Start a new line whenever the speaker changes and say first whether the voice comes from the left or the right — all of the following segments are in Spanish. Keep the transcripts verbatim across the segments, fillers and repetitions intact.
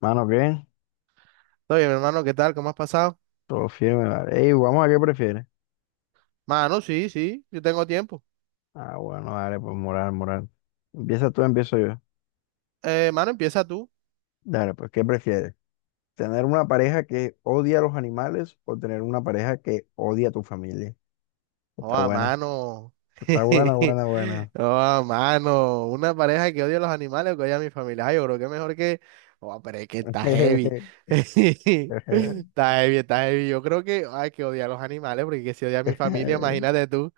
left: Mano, ¿qué?
right: Todo bien, mi hermano, ¿qué tal? ¿Cómo has pasado?
left: Todo firme, vale. Ey, vamos a qué prefieres.
right: Mano, sí, sí, yo tengo tiempo.
left: Ah, bueno, dale, pues moral, moral. Empieza tú, empiezo yo.
right: Eh, mano, empieza tú.
left: Dale, pues, ¿qué prefieres? ¿Tener una pareja que odia a los animales o tener una pareja que odia a tu familia?
right: Oh,
left: Está
right: a
left: buena.
right: mano.
left: Está buena, buena, buena.
right: Oh, a mano. Una pareja que odia a los animales o que odia a mi familia. Ay, yo creo que mejor que. Oh, pero es que está heavy. Está heavy, está heavy. Yo creo que hay que odiar a los animales porque que si odia a mi familia, imagínate tú.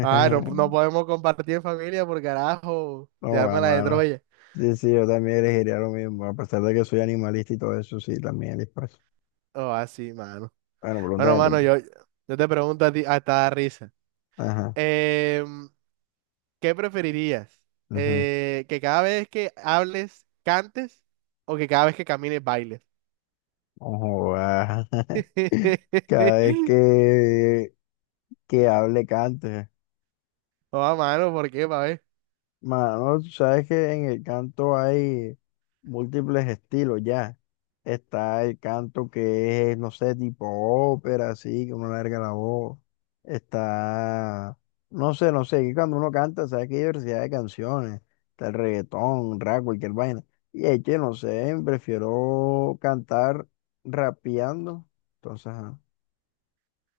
right: Ah, no, no podemos compartir en familia porque carajo, se
left: No, va,
right: arma la de
left: mano.
right: Troya.
left: Sí, sí, yo también elegiría lo mismo, a pesar de que soy animalista y todo eso, sí, también les paso.
right: Oh, así, mano.
left: Bueno,
right: Bueno,
left: pregúntame tú
right: mano,
left: pues.
right: yo, yo te pregunto a ti, hasta da risa.
left: Ajá.
right: Em, ¿qué preferirías? Eh, ¿que cada vez que hables cantes o que cada vez que camines bailes?
left: Ojo, ah, Cada vez que, que hable, cante.
right: Oh, a mano, ¿por qué, pa' ver?
left: Mano, tú sabes que en el canto hay múltiples estilos ya. Está el canto que es, no sé, tipo ópera, así, que uno larga la voz. Está, no sé, no sé, que cuando uno canta, sabes que hay diversidad de canciones. Está el reggaetón, rap, cualquier vaina. Y es que, no sé, prefiero cantar rapeando. Entonces, ajá.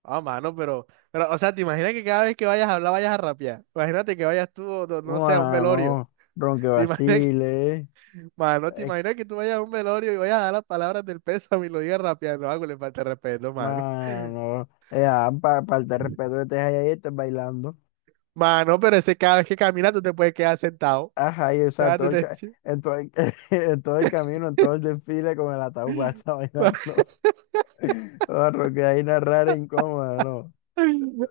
right: Oh, mano, pero, pero, o sea, ¿te imaginas que cada vez que vayas a hablar vayas a rapear? Imagínate que vayas tú, o no, no sé, a un velorio.
left: Mano, ronque
right: ¿Te imaginas que,
left: vacile, eh.
right: mano, ¿te
left: Eh,
right: imaginas que tú vayas a un velorio y vayas a dar las palabras del pésame y lo digas rapeando? Algo le falta de respeto, mano.
left: Mano, eh, ah, pa- falta de respeto que estés ahí, ahí estás bailando.
right: Mano, pero ese cada vez que caminas tú te puedes quedar sentado.
left: Ajá, y o sea,
right: Déjate
left: todo el,
right: de-
left: ca-
right: decir.
left: en, todo el, en todo el camino, en todo el desfile con el ataúd va a estar bailando. Oh, ronque ahí narrar incómoda, ¿no?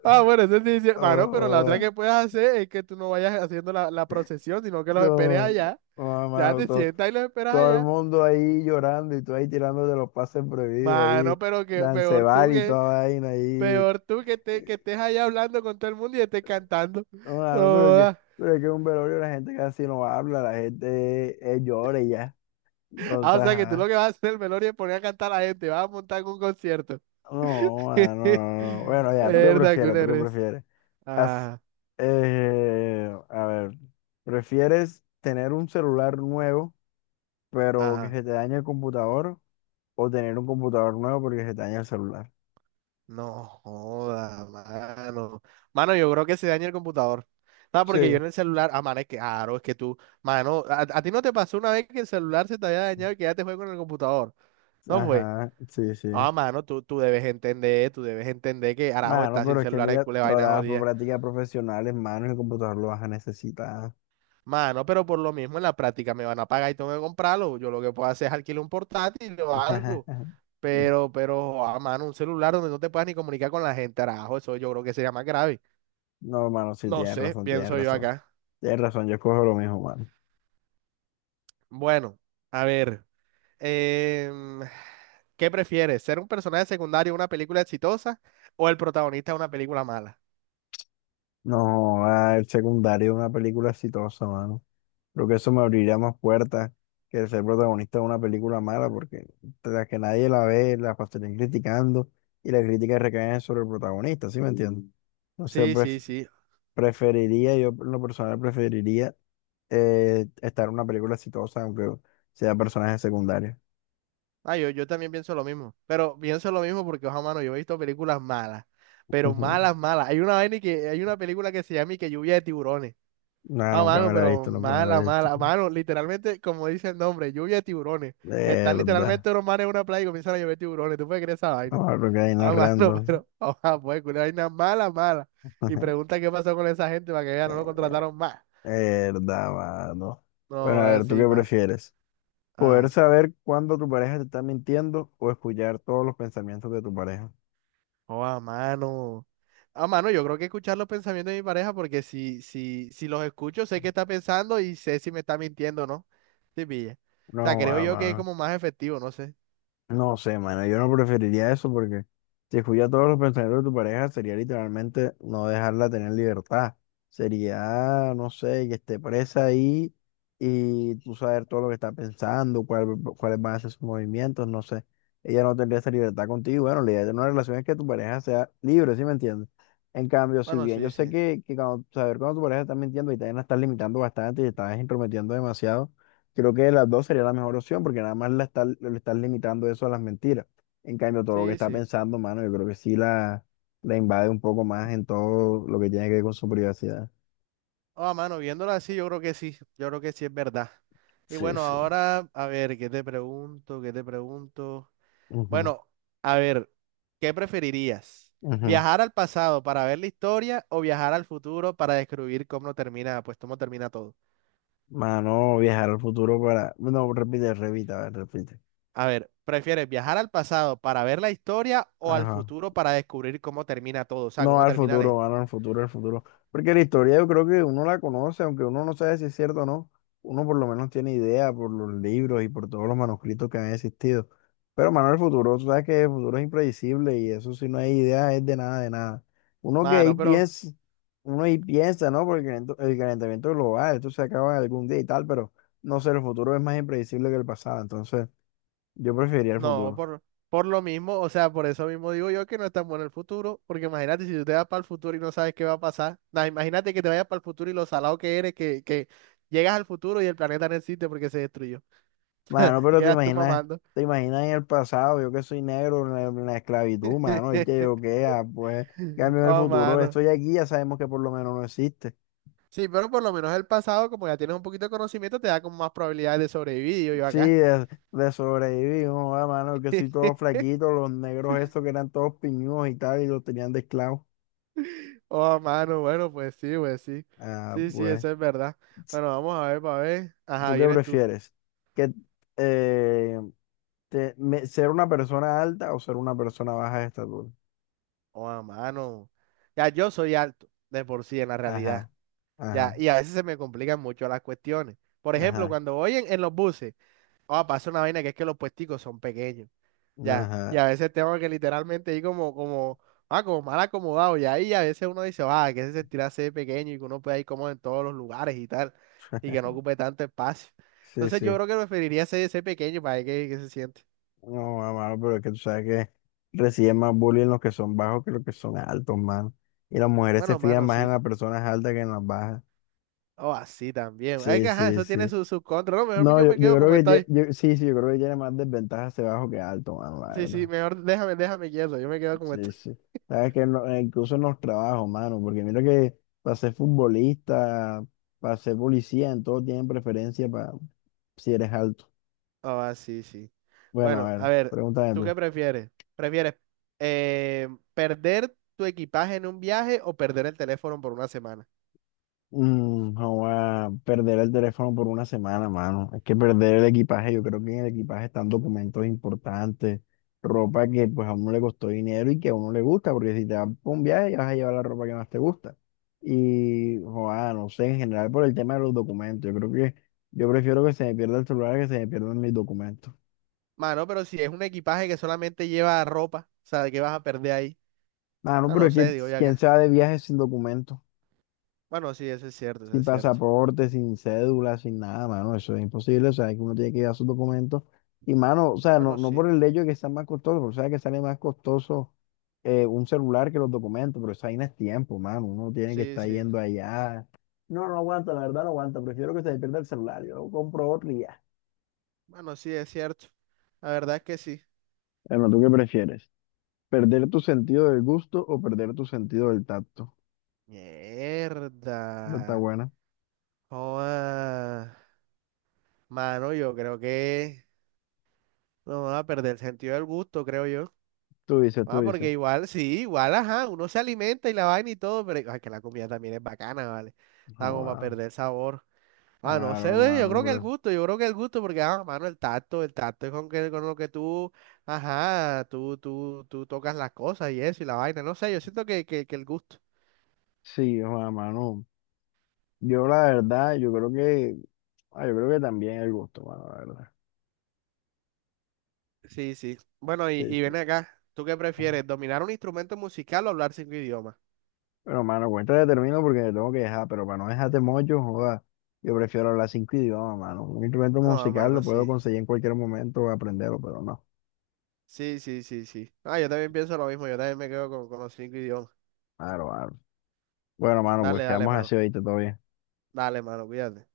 right: Ah, bueno, eso sí, es cier- mano, pero la otra
left: Oh,
right: que puedes hacer es que tú no vayas haciendo la, la procesión, sino que los esperes
left: oh,
right: allá.
left: oh,
right: Ya
left: mano,
right: te
left: todo,
right: sientas y los esperas
left: todo el
right: allá.
left: mundo ahí llorando y tú ahí tirándote los pases prohibidos
right: Mano,
left: ahí,
right: pero que peor tú
left: dancebal y
right: que,
left: toda vaina ahí.
right: peor tú que, te, que estés allá hablando con todo el mundo y estés cantando.
left: No,
right: No
left: mano, pero que,
right: joda.
left: pero que un velorio la gente casi no habla, la gente eh, llora y ya. Entonces,
right: Ah, o sea que tú lo
left: ajá.
right: que vas a hacer en el velorio es poner a cantar a la gente, vas a montar un concierto.
left: No, mano, no, no. Bueno, ya, ¿tú qué
right: Verdad, que
left: prefieres? ¿Tú
right: una
left: qué
right: res.
left: prefieres? Haz-
right: Ajá,
left: eh, a ver, ¿prefieres tener un celular nuevo, pero que
right: ajá.
left: se te dañe el computador? ¿O tener un computador nuevo porque se te daña el celular?
right: No joda, mano. Mano, yo creo que se daña el computador. No, porque yo
left: Sí,
right: en el celular, ah, mano, es que, claro, es que tú, mano, a, a ti no te pasó una vez que el celular se te había dañado y que ya te fue con el computador. No fue.
left: ajá, sí, sí.
right: Ah, mano, tú, tú debes entender, tú debes entender que Arajo
left: Mano,
right: está sin
left: pero es que
right: celular, es
left: mira,
right: cule
left: todas
right: vaina
left: las
right: jodida.
left: prácticas profesionales, manos y el computador lo vas a necesitar.
right: Mano, pero por lo mismo en la práctica me van a pagar y tengo que comprarlo. Yo lo que puedo hacer es alquilar un portátil o algo. Pero, pero, ah, mano, un celular donde no te puedas ni comunicar con la gente, Arajo, eso yo creo que sería más grave.
left: No, mano, sí,
right: No
left: tienes
right: sé,
left: razón, tienes
right: pienso yo
left: razón.
right: acá.
left: Tienes razón, yo escojo lo mismo, mano.
right: Bueno, a ver, em, ¿qué prefieres? ¿Ser un personaje secundario en una película exitosa o el protagonista de una película mala?
left: No, ah, el secundario es una película exitosa, mano. Creo que eso me abriría más puertas que el ser protagonista de una película mala, porque tras que nadie la ve, la pasarían criticando y las críticas recaen sobre el protagonista, ¿sí me entiendes? Entonces,
right: Sí, sí,
left: pref-
right: sí.
left: preferiría, yo en lo personal preferiría eh, estar en una película exitosa, aunque sea personaje secundario.
right: Ah, yo, yo también pienso lo mismo, pero pienso lo mismo porque, ojo, mano, yo he visto películas malas, pero malas, malas. Hay una vaina que, hay una película que se llama y que Lluvia de Tiburones.
left: No,
right: Ah,
left: nunca
right: mano,
left: me la he
right: pero
left: visto, nunca me la
right: mala,
left: he visto.
right: mala, mano, literalmente, como dice el nombre, Lluvia de Tiburones. Están
left: Verdad.
right: literalmente los manes en una playa y comienzan a llover tiburones. ¿Tú puedes creer esa vaina?
left: No, porque hay no
right: Ah,
left: es
right: mano,
left: random.
right: pero, ojalá, pues, culo, vaina mala, mala. Y pregunta qué pasó con esa gente para que ya no lo contrataron más.
left: Verdad, mano. Bueno,
right: No,
left: a ver, ¿tú
right: así,
left: qué
right: más.
left: prefieres? ¿Poder
right: Ah,
left: saber cuándo tu pareja te está mintiendo o escuchar todos los pensamientos de tu pareja?
right: oh, a mano. Ah, mano, yo creo que escuchar los pensamientos de mi pareja, porque si, si, si los escucho, sé qué está pensando y sé si me está mintiendo o no. Sí, pilla. O sea,
left: No,
right: creo
left: ah,
right: yo que es
left: mano,
right: como más efectivo, no sé.
left: no sé, mano, yo no preferiría eso porque si escuchas todos los pensamientos de tu pareja sería literalmente no dejarla tener libertad. Sería, no sé, que esté presa ahí y tú saber todo lo que está pensando, cuál- cuáles van a ser sus movimientos, no sé. Ella no tendría esa libertad contigo. Bueno, la idea de una relación es que tu pareja sea libre, ¿sí me entiendes? En cambio, si
right: Bueno,
left: bien yo
right: sí,
left: sé
right: sí.
left: que, que cuando- saber cuando tu pareja está mintiendo y también la estás limitando bastante y te estás intrometiendo demasiado, creo que las dos sería la mejor opción porque nada más la estás, le estás limitando eso a las mentiras. En cambio, todo lo que
right: Sí,
left: está
right: sí.
left: pensando, mano, yo creo que sí la, la invade un poco más en todo lo que tiene que ver con su privacidad.
right: Ah, mano, viéndolo así, yo creo que sí. Yo creo que sí es verdad. Y
left: Sí,
right: bueno,
left: sí.
right: ahora, a ver, ¿qué te pregunto? ¿Qué te pregunto?
left: Ujú,
right: Bueno, a ver, ¿qué preferirías?
left: ujú.
right: ¿Viajar al pasado para ver la historia o viajar al futuro para descubrir cómo termina, pues cómo termina todo?
left: Mano, viajar al futuro para... No, repite, repite, a ver, repite.
right: A ver, ¿prefieres viajar al pasado para ver la historia o al
left: Ajá.
right: futuro para descubrir cómo termina todo? O sea,
left: No,
right: cómo
left: al
right: termina
left: futuro,
right: la...
left: van al futuro, al futuro. Porque la historia yo creo que uno la conoce, aunque uno no sabe si es cierto o no, uno por lo menos tiene idea por los libros y por todos los manuscritos que han existido. Pero, mano, el futuro, tú sabes que el futuro es impredecible y eso si no hay idea es de nada, de nada. Uno que ahí
right: Mano, pero
left: piensa, uno ahí piensa, ¿no? Porque el calent- el calentamiento global, esto se acaba algún día y tal, pero no sé, el futuro es más impredecible que el pasado, entonces yo preferiría el
right: no,
left: futuro.
right: por, por lo mismo, o sea, por eso mismo digo yo que no es tan bueno el futuro, porque imagínate si tú te vas para el futuro y no sabes qué va a pasar. Nah, imagínate que te vayas para el futuro y lo salado que eres, que, que llegas al futuro y el planeta no existe porque se destruyó.
left: Mano,
right: Y
left: pero te
right: quedas tú
left: imaginas,
right: mamando.
left: te imaginas en el pasado, yo que soy negro, en la, en la esclavitud, mano, y que yo que, ah, pues, cambio en el
right: Oh,
left: futuro,
right: mano.
left: estoy aquí, ya sabemos que por lo menos no existe.
right: Sí, pero por lo menos el pasado, como ya tienes un poquito de conocimiento, te da como más probabilidades de sobrevivir, digo yo
left: Sí,
right: acá.
left: de, de sobrevivir, no, ah, mano, yo que soy todo flaquito, los negros estos que eran todos piñudos y tal, y los tenían de esclavos.
right: Oh, mano, bueno, pues sí, pues sí.
left: Ah,
right: Sí, sí,
left: pues,
right: eso es verdad. Bueno, vamos a ver, para ver. Ajá,
left: ¿tú qué
right: vienes tú.
left: prefieres? ¿Que, eh, te- me- ser una persona alta o ser una persona baja de estatura?
right: Oh, mano. Ya, yo soy alto, de por sí, en la realidad.
left: Ajá,
right: Ya,
left: ajá,
right: y a veces se me complican mucho las cuestiones. Por ejemplo,
left: ajá,
right: cuando voy en, en los buses, oh, pasa una vaina que es que los puesticos son pequeños. Ya, y
left: ajá.
right: a veces tengo que literalmente ir como, como, ah, como mal acomodado, y ahí a veces uno dice, ah, que se sentirá ser pequeño y que uno pueda ir como en todos los lugares y tal, y que no ocupe tanto espacio.
left: Sí,
right: Entonces yo
left: sí.
right: creo que preferiría ser, ser pequeño para ver qué, qué se siente.
left: No, mano, pero es que tú sabes que reciben más bullying los que son bajos que los que son altos, mano. Y las mujeres se
right: Bueno,
left: fijan
right: mano,
left: más en
right: sí.
left: las personas altas que en las bajas.
right: O así también. Es
left: Sí,
right: que, ajá,
left: sí,
right: eso tiene
left: sí.
right: sus sus contras. No, mejor
left: No,
right: yo
left: yo,
right: me quedo
left: yo creo
right: como
left: que ye-
right: estoy.
left: yo- sí, sí, yo creo que tiene más desventajas ser bajo que alto, mano, la
right: Sí, sí,
left: verdad.
right: mejor déjame, déjame quieto, yo me quedo como
left: Sí,
right: estoy.
left: sí. Sabes que no- eh, incluso en los trabajos, mano, porque mira que para ser futbolista, para ser policía, en todo tienen preferencia para si eres alto.
right: Ah, sí, sí.
left: Bueno,
right: Bueno,
left: a
right: a
left: ver,
right: ver,
left: pregúntame
right: ¿tú qué
left: tú.
right: prefieres? ¿Prefieres eh, perder tu equipaje en un viaje o perder el teléfono por una semana?
left: Mm, joa, perder el teléfono por una semana, mano. Es que perder el equipaje, yo creo que en el equipaje están documentos importantes, ropa que pues a uno le costó dinero y que a uno le gusta, porque si te vas por un viaje vas a llevar la ropa que más te gusta. Y, joa, no sé, en general por el tema de los documentos, yo creo que yo prefiero que se me pierda el celular que se me pierdan mis documentos.
right: Mano, pero si es un equipaje que solamente lleva ropa, o sea, ¿qué vas a perder ahí?
left: Ah, no,
right: Ah,
left: pero
right: no
left: es que
right: sé, digo yo
left: quién se
right: acá.
left: va de viaje sin documentos.
right: Bueno, sí, eso es cierto, eso
left: Sin
right: es cierto.
left: pasaporte, sin cédula, sin nada, mano, eso es imposible, o sea, que uno tiene que llevar sus documentos. Y, mano, o sea, no,
right: Bueno,
left: no
right: sí,
left: por el hecho de que sea más costoso, porque sabes que sale más costoso eh, un celular que los documentos, pero esa vaina es tiempo, mano, uno tiene que
right: sí,
left: estar
right: sí.
left: yendo allá. No, no aguanta, la verdad no aguanta, prefiero que se me pierda el celular, yo compro otro y ya.
right: Bueno, sí, es cierto. La verdad es que sí.
left: Bueno, ¿tú qué prefieres? ¿Perder tu sentido del gusto o perder tu sentido del tacto? Esta está
right: Mierda.
left: buena.
right: Joda. Mano, yo creo que no va a perder el sentido del gusto, creo.
left: Tú dices, tú
right: Ah,
left: dices.
right: porque igual, sí, igual, ajá, uno se alimenta y la vaina y todo, pero ay, que la comida también es bacana, ¿vale? Está
left: No,
right: como para
left: ah,
right: perder sabor. Ah, no
left: claro,
right: sé, ve, yo
left: hermano,
right: creo que el
left: pero
right: gusto, yo creo que el gusto, porque, ah, mano, el tacto, el tacto es con, que, con lo que tú, ajá, tú, tú, tú tocas las cosas y eso y la vaina, no sé, yo siento que, que, que el gusto.
left: sí, joda, mano. Yo la verdad, yo creo que, ah, yo creo que también el gusto, mano, la verdad.
right: Sí, sí. Bueno, y,
left: Sí,
right: y ven
left: sí.
right: acá, ¿tú qué
left: Ay.
right: prefieres, dominar un instrumento musical o hablar cinco idiomas?
left: Pero, mano, cuéntate, termino porque te tengo que dejar, pero para no dejarte mocho, joda, yo prefiero hablar cinco idiomas, mano. Un instrumento
right: Ah,
left: musical lo
right: mano,
left: puedo
right: sí.
left: conseguir en cualquier momento, aprenderlo, pero no.
right: Sí, sí, sí, sí. Ah, yo también pienso lo mismo, yo también me quedo con, con los cinco idiomas.
left: Claro, claro. Bueno, mano, pues
right: Dale, dale,
left: quedamos así
right: mano.
left: ahorita, todo bien.
right: Dale, mano, cuídate.